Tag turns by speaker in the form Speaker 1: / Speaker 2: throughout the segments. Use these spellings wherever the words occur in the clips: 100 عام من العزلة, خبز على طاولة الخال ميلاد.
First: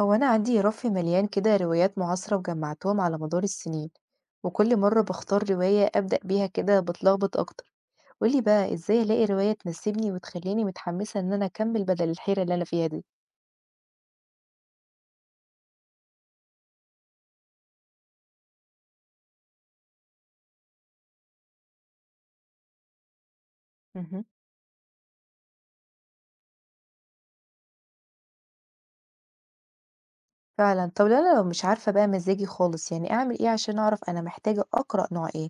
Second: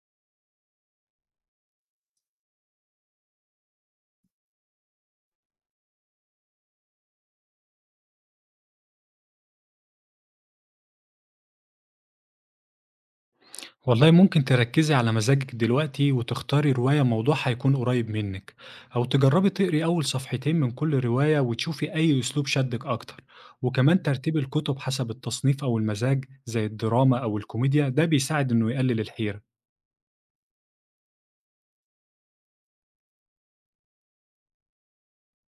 Speaker 1: هو أنا عندي رف مليان كده روايات معاصرة وجمعتهم على مدار السنين. وكل مرة بختار رواية أبدأ بيها كده بتلخبط أكتر. قولي بقى إزاي ألاقي رواية تناسبني وتخليني متحمسة إن أنا أكمل بدل الحيرة اللي أنا فيها دي.
Speaker 2: والله ممكن تركزي على مزاجك دلوقتي وتختاري رواية موضوعها هيكون قريب منك. أو تجربي تقري أول صفحتين من كل رواية وتشوفي أي أسلوب شدك أكتر. وكمان
Speaker 1: مهم.
Speaker 2: ترتيب الكتب حسب التصنيف أو المزاج زي الدراما أو الكوميديا ده بيساعد إنه يقلل الحيرة.
Speaker 1: فعلا، طب لو أنا لو مش عارفة بقى مزاجي خالص يعني أعمل إيه عشان أعرف أنا محتاجة أقرأ نوع إيه؟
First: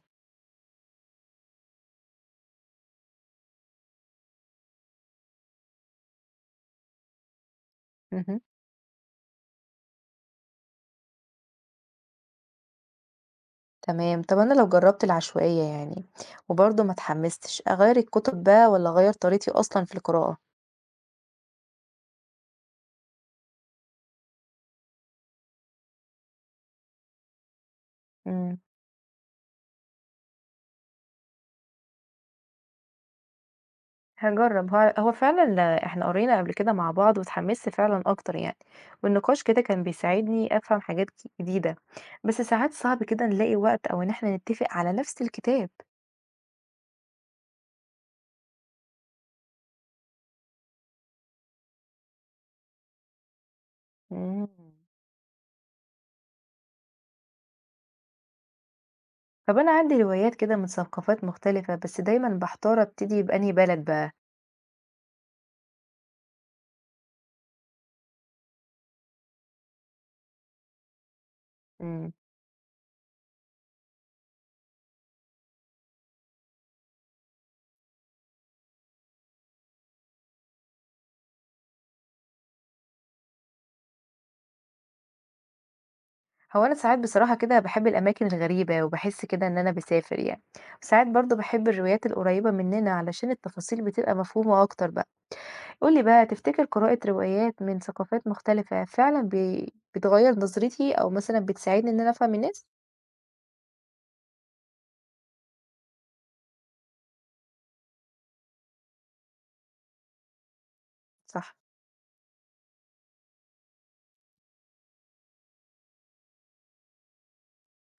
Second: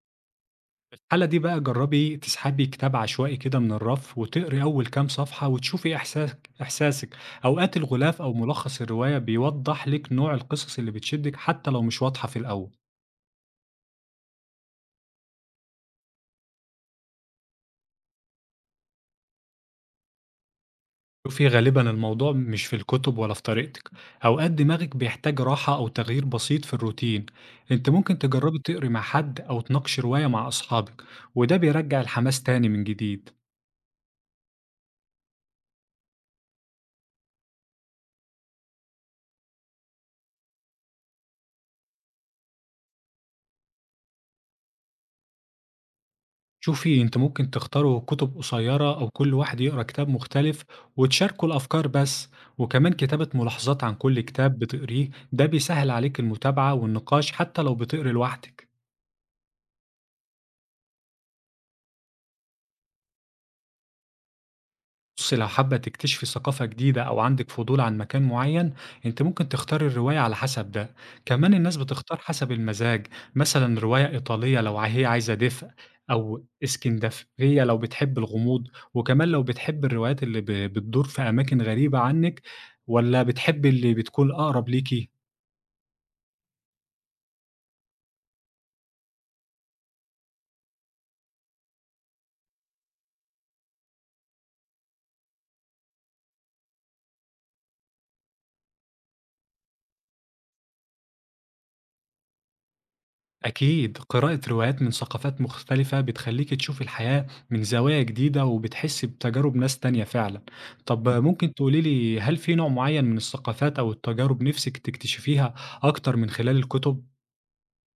Speaker 2: في الحالة دي بقى جربي تسحبي كتاب عشوائي كده من الرف وتقري أول كام صفحة وتشوفي إحساسك. أوقات الغلاف أو
Speaker 1: مهم.
Speaker 2: ملخص الرواية بيوضح لك نوع القصص اللي بتشدك حتى لو مش واضحة في الأول.
Speaker 1: تمام، طب أنا لو جربت العشوائية يعني وبرضه ما اتحمستش أغير الكتب بقى ولا أغير طريقتي أصلا في القراءة؟
Speaker 2: شوفي غالبا الموضوع مش في الكتب ولا في طريقتك. أوقات دماغك بيحتاج راحة أو تغيير بسيط في الروتين. أنت ممكن
Speaker 1: مم.
Speaker 2: تجربي تقري مع حد أو تناقشي رواية مع أصحابك، وده بيرجع الحماس تاني من جديد.
Speaker 1: هاجرّب، هو فعلًا إحنا قرينا قبل كده مع بعض واتحمّست فعلًا أكتر يعني، والنقاش كده كان بيساعدني أفهم حاجات جديدة، بس ساعات صعب كده نلاقي وقت أو إن إحنا نتّفق على نفس الكتاب.
Speaker 2: شوفي أنت ممكن تختاروا كتب قصيرة أو كل واحد يقرأ كتاب مختلف وتشاركوا الأفكار بس. وكمان كتابة ملاحظات عن كل
Speaker 1: إمم.
Speaker 2: كتاب بتقريه ده بيسهل عليك المتابعة والنقاش حتى لو بتقري لوحدك.
Speaker 1: طَب أنا عندي روايات كده من ثقافات مختلفة، بس دايمًا باحتار أبتدي بأنهي بلد بقى.
Speaker 2: بُصّي، لو حابة تكتشفي ثقافة جديدة أو عندِك فضول عن مكان معيّن، أنتِ ممكن تختاري الرواية على حسب ده. كمان الناس
Speaker 1: إمم.
Speaker 2: بتختار حسب المزاج، مثلًا رواية إيطالية لو هي عايزة دفء، أو إسكندفية لو بتحبي الغموض، وكمان لو بتحبي الروايات اللي بتدور في أماكن غريبة عنِّك والّا بتحبي اللي بتكون أقرب ليكِ؟
Speaker 1: هو أنا ساعات بصراحة كده باحب الأماكن الغريبة وباحس كده إن أنا باسافر يعني، وساعات برضه باحب الروايات القريّبة مننا علشان التفاصيل بتبقى مفهومة أكتر بقى. قُل لي بقى، تفتكر قراءة روايات من ثقافات مختلفة فعلًا بتغيّر نظرتي أو مثلًا بتساعدني إن أنا أفهم الناس؟
Speaker 2: أكيد قراءة روايات من ثقافات مختلفة بتخليك تشوف الحياة من زوايا جديدة وبتحس بتجارب ناس تانية فعلا. طب
Speaker 1: صح،
Speaker 2: ممكن تقوليلي هل في نوع معين من الثقافات أو التجارب نفسك تكتشفيها أكتر من خلال الكتب؟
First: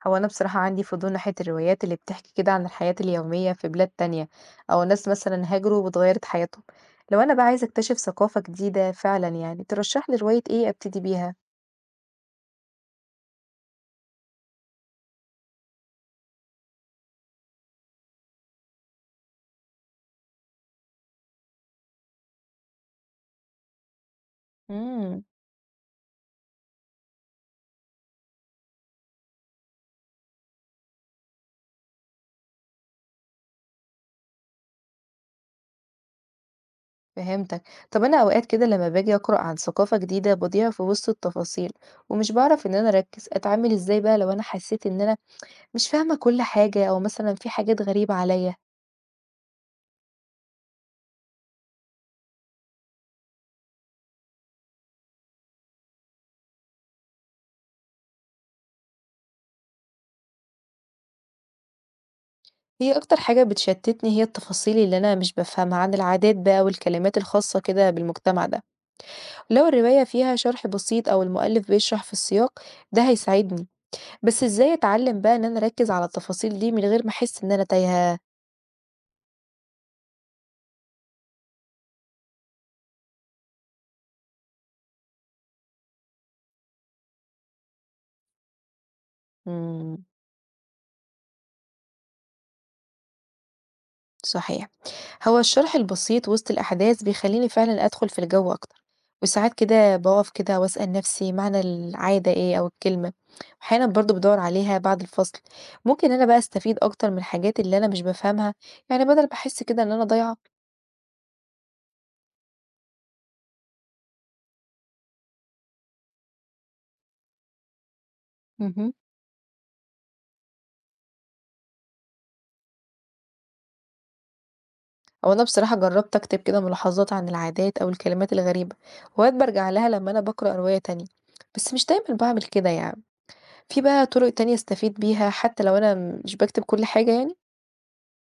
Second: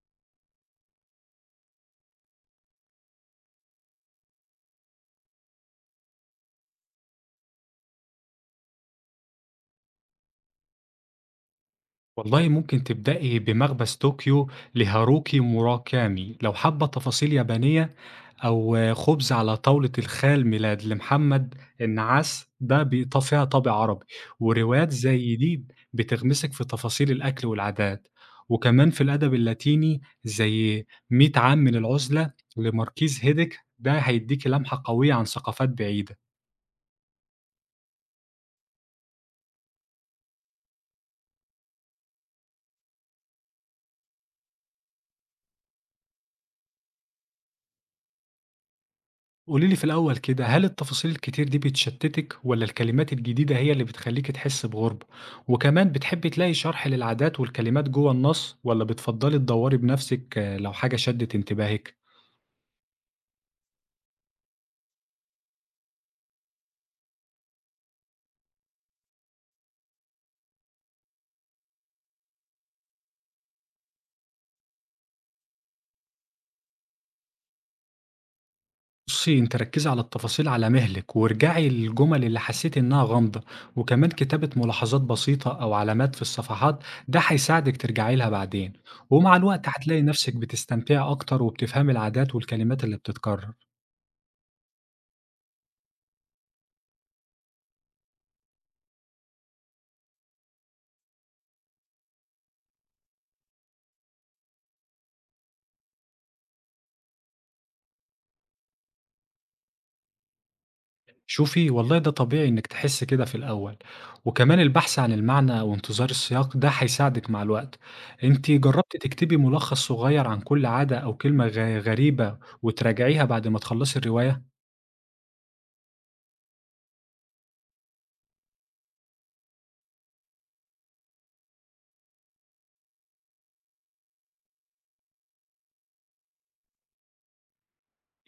Speaker 1: هو أنا بصراحة عندي فضول ناحية الروايات اللي بتحكي كده عن الحياة اليومية في بلاد تانية، أو ناس مثلًا هاجروا واتغيّرت حياتهم، لو أنا بقى عايزة أكتشف ثقافة جديدة فعلًا يعني ترشح لي رواية إيه أبتدي بيها؟
Speaker 2: والله ممكن تبدأي بمخبز طوكيو لهاروكي موراكامي لو حابة تفاصيل يابانية، أو خبز على طاولة الخال ميلاد لمحمد النعاس ده بيطفيها فيها طابع عربي. وروايات
Speaker 1: إمم،
Speaker 2: زي دي بتغمسك في تفاصيل الأكل والعادات. وكمان في الأدب اللاتيني زي 100 عام من العزلة لماركيز هيدك ده هيديكي لمحة قوية عن ثقافات بعيدة.
Speaker 1: فهمتك، طب أنا أوقات كده لمّا باجي أقرأ عن ثقافة جديدة باضيع في وسط التفاصيل، ومش باعرف إن أنا أركّز، أتعامل إزاي بقى لو أنا حسيت إن أنا مش فاهمة كل حاجة أو مثلًا في حاجات غريبة عليَّ؟
Speaker 2: قولي لي في الأول كده هل التفاصيل الكتير دي بتشتتك ولا الكلمات الجديدة هي اللي بتخليكي تحسي بغربة؟ وكمان بتحبي تلاقي شرح للعادات والكلمات جوه النص ولا بتفضلي تدوري بنفسك لو حاجة شدت انتباهك؟
Speaker 1: هي أكتر حاجة بتشتتني هي التفاصيل اللي أنا مش بافهمها عن العادات بقى والكلمات الخاصة كده بالمجتمع ده، لو الرواية فيها شرح بسيط أو المؤلف بيشرح في السياق ده هيساعدني، بس إزاي أتعلم بقى إن أنا أركز على التفاصيل دي من غير ما أحس إن أنا تايهة؟
Speaker 2: بصي انت ركزي على التفاصيل على مهلك وارجعي للجمل اللي حسيتي انها غامضة. وكمان كتابة ملاحظات بسيطة او علامات في الصفحات ده هيساعدك ترجعي لها بعدين. ومع الوقت
Speaker 1: إمم.
Speaker 2: هتلاقي نفسك بتستمتعي اكتر وبتفهمي العادات والكلمات اللي بتتكرر.
Speaker 1: صحيح. هو الشرح البسيط وسط الأحداث بيخلّيني فعلًا أدخل في الجو أكتر، وساعات كده باقف كده وأسأل نفسي معنى العادة إيه أو الكلمة، وأحيانًا برضه بادوّر عليها بعد الفصل. ممكن أنا بقى أستفيد أكتر من الحاجات اللي أنا مش بافهمها، يعني بدل ما أحس كده إن أنا ضايعة؟
Speaker 2: شوفي والله ده طبيعي إنِك تحسي كده في الأول، وكمان البحث عن المعنى وانتظار السياق ده هيساعدك مع الوقت، أنتِ
Speaker 1: اهم.
Speaker 2: جربتِ تكتبي ملخص صغير عن كل عادة أو كلمة غريبة وتراجعيها بعد ما تخلصي الرواية؟
Speaker 1: هو أنا بصراحة جرّبت أكتب كده ملاحظات عن العادات أو الكلمات الغريبة، وأوقات بارجع لها لما أنا باقرأ رواية تانية، بس مش دايمًا باعمل كده يعني. في بقى طرق تانية أستفيد بيها حتى لو أنا مش باكتب كل حاجة يعني؟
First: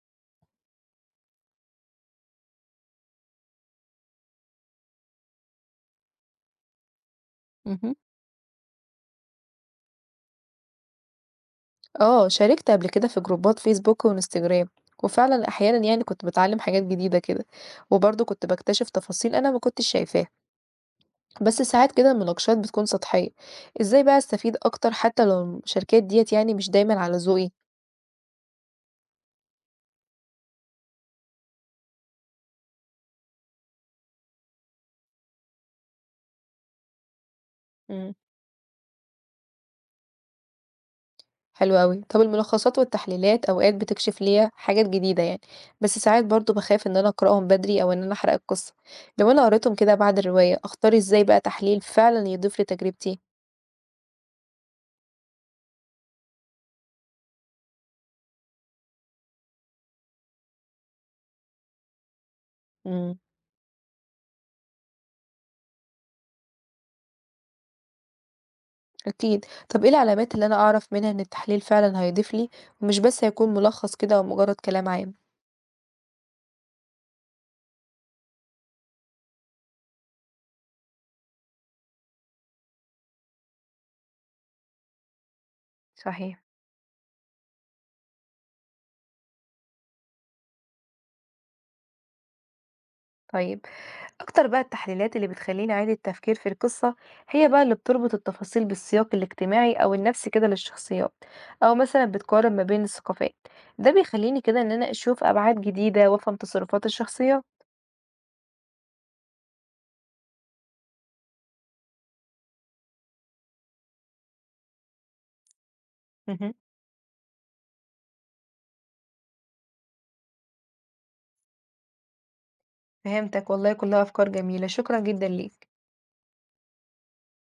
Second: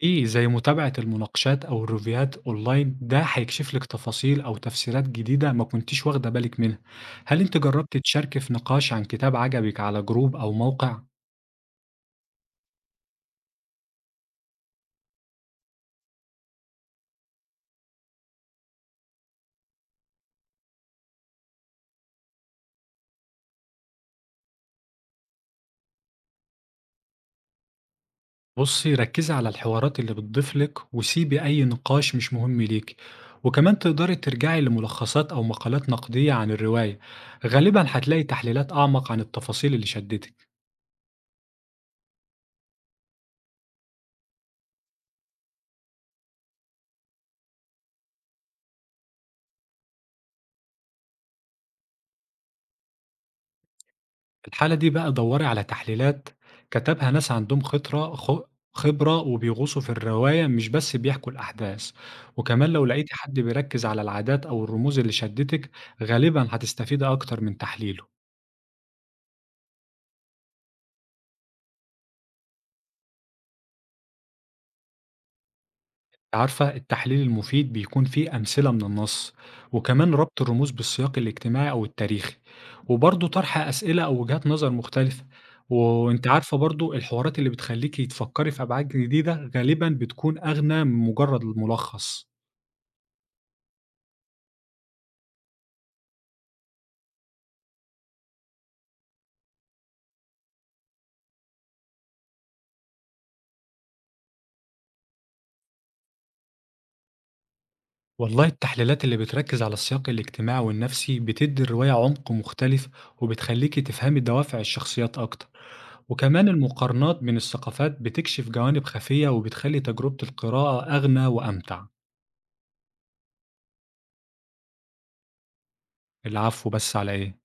Speaker 2: إيه زي متابعة المناقشات أو الريفيوهات أونلاين ده هيكشف لك تفاصيل أو تفسيرات جديدة ما كنتيش واخدة بالك منها، هل أنتِ
Speaker 1: اهم.
Speaker 2: جربتِ تشاركي في نقاش عن كتاب عجبك على جروب أو موقع؟
Speaker 1: اه، شاركت قبل كده في جروبات فيسبوك وانستجرام، وفعلا احيانا يعني كنت بتعلم حاجات جديدة كده، وبرضه كنت بكتشف تفاصيل انا ما كنتش شايفاها، بس ساعات كده المناقشات بتكون سطحية. ازاي بقى استفيد اكتر حتى لو المشاركات ديت يعني مش دايما على ذوقي؟
Speaker 2: بُصّي، ركّزي على الحوارات اللي بتضيف لِك وسيبي أي نقاش مش مهم ليكِ، وكمان تقدري ترجعي لملخصات أو مقالات نقدية عن الرواية، غالبًا
Speaker 1: امم.
Speaker 2: هتلاقي تحليلات أعمق عن التفاصيل اللي شدِّتِك.
Speaker 1: حلو قوي، طب الملخصات والتحليلات اوقات بتكشف ليا حاجات جديدة يعني، بس ساعات برضه بخاف ان انا اقراهم بدري او ان انا احرق القصة. لو انا قريتهم كده بعد الرواية، اختار ازاي بقى تحليل فعلا يضيف لتجربتي؟
Speaker 2: في الحالة دي بقى دوري على تحليلات كتبها ناس عندهم خطرة خ خبرة وبيغوصوا في الرواية مش بس بيحكوا الأحداث، وكمان لو لقيتِ حد بيركّز على العادات أو الرموز اللي شدِّتِك غالبًا هتستفيدي أكتر من تحليله.
Speaker 1: أكيد، طب إيه العلامات اللي أنا أعرف منها إن التحليل فعلًا هيضيف لي، ومش بس هيكون ملخص كده أو مجرد كلام عام؟
Speaker 2: عارفة التحليل المفيد بيكون فيه أمثلة من النص، وكمان ربط الرموز بالسياق الاجتماعي أو التاريخي، وبرضه طرح أسئلة أو وجهات نظر مختلفة. وأنت
Speaker 1: صحيح.
Speaker 2: عارفة برضه الحوارات اللي بتخليكي تفكري في أبعاد جديدة غالبا بتكون أغنى من مجرد الملخص.
Speaker 1: طيب، أكتر بقى التحليلات اللي بتخليني أعيد التفكير في القصة هي بقى اللي بتربط التفاصيل بالسياق الاجتماعي أو النفسي كده للشخصيات، أو مثلا بتقارن ما بين الثقافات. ده بيخليني كده إن أنا أشوف أبعاد جديدة وأفهم تصرفات الشخصيات.
Speaker 2: والله التحليلات اللي بتركز على السياق الاجتماعي والنفسي بتدي الرواية عمق مختلف وبتخليكي تفهمي دوافع الشخصيات أكتر. وكمان
Speaker 1: مهم.
Speaker 2: المقارنات بين الثقافات بتكشف جوانب خفية وبتخلي تجربة القراءة أغنى وأمتع.
Speaker 1: فهمتك، والله كلها أفكار جميلة، شكرا جدا ليك.
Speaker 2: العفو، بس على إيه؟